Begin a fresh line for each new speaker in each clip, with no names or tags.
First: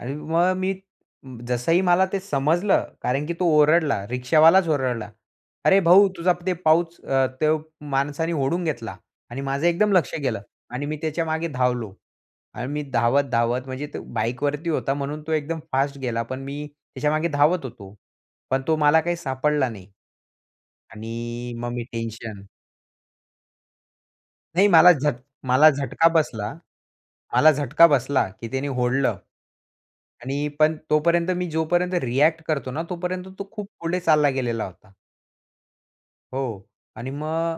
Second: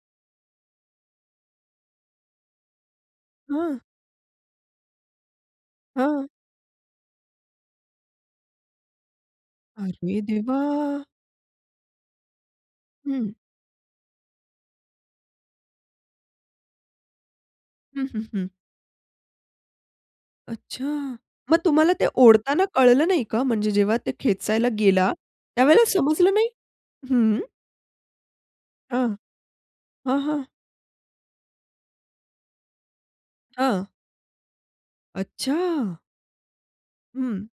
आणि मग मी जसंही मला ते समजलं कारण की तो
हां.
ओरडला. रिक्षावालाच ओरडला "अरे भाऊ
हां.
तुझा ते पाऊच अ, तो माणसाने ओढून घेतला." आणि माझं एकदम लक्ष
अरे
गेलं. आणि मी
देवा!
त्याच्यामागे धावलो. आणि मी
हं.
धावत-धावत म्हणजे तो बाईकवरती होता, म्हणून तो एकदम फास्ट गेला. पण मी त्याच्यामागे धावत होतो.
हं, हं, हं.
पण तो मला काही सापडला नाही
अच्छा.
आणि
मग
मग मी
तुम्हाला ते
टेन्शन
ओढताना कळलं नाही का, म्हणजे जेव्हा ते
नाही
खेचायला
मला
गेला
झट मला
त्यावेळेला
झटका
समजलं नाही?
बसला.
हं.
मला झटका बसला की त्यानी
हां,
ओढलं.
हां, हां.
आणि पण तोपर्यंत मी जोपर्यंत रिएक्ट करतो ना, तोपर्यंत तो खूप
हां.
पुढे चालला गेलेला होता.
अच्छा.
हो. आणि
हं.
मग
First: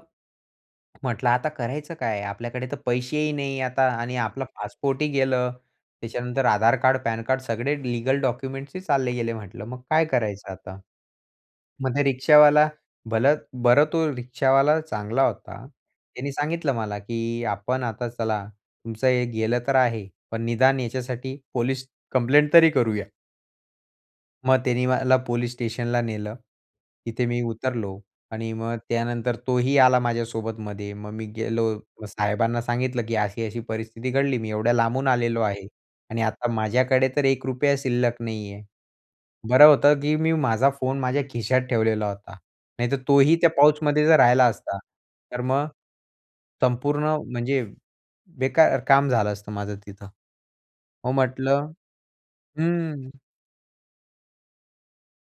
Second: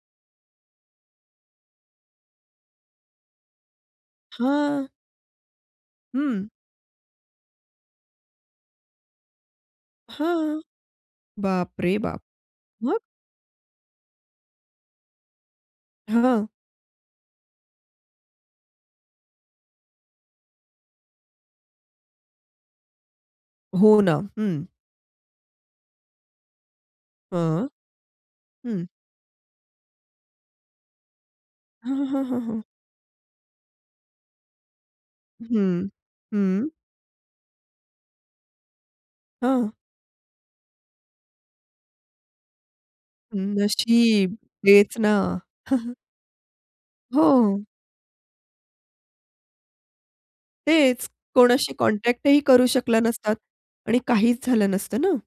म्हटलं आता करायचं काय? आपल्याकडे तर पैसेही नाही आता आणि आपला
हां.
पासपोर्ट ही गेलं. त्याच्यानंतर
हं.
आधार कार्ड, पॅन कार्ड सगळे लीगल डॉक्युमेंट्स ही चालले गेले म्हंटलं. मग काय करायचं
हां.
आता? मग
बापरे
ते
बाप!
रिक्षावाला,
मग?
भलं बरं तो रिक्षावाला चांगला होता. त्याने
हां.
सांगितलं मला की आपण आता चला. तुमचं हे गेलं तर आहे पण निदान याच्यासाठी पोलिस कंप्लेंट तरी करूया.
हो ना.
मग
हं.
त्यांनी मला पोलीस स्टेशनला नेलं. तिथे मी
हां.
उतरलो. आणि मग
हं.
त्यानंतर तोही आला माझ्या सोबत मध्ये. मग मी गेलो
हां, हां, हां, हां,
साहेबांना
हां.
सांगितलं की अशी अशी परिस्थिती घडली. मी एवढ्या लांबून आलेलो आहे.
हं,
आणि आता
हं.
माझ्याकडे तर ₹1 शिल्लक नाहीये. बरं
हां.
होतं की मी माझा फोन माझ्या खिशात ठेवलेला होता. नाहीतर तोही
हं,
त्या पाउचमध्ये जर
नशीब
राहिला असता
तेच ना.
तर मग संपूर्ण म्हणजे
हो.
बेकार काम झालं असतं माझं तिथं.
तेच.
हो म्हंटलं
कोणाशी कॉन्टॅक्ट ही करू शकला
हं.
नसतात. आणि काहीच झालं नसतं ना?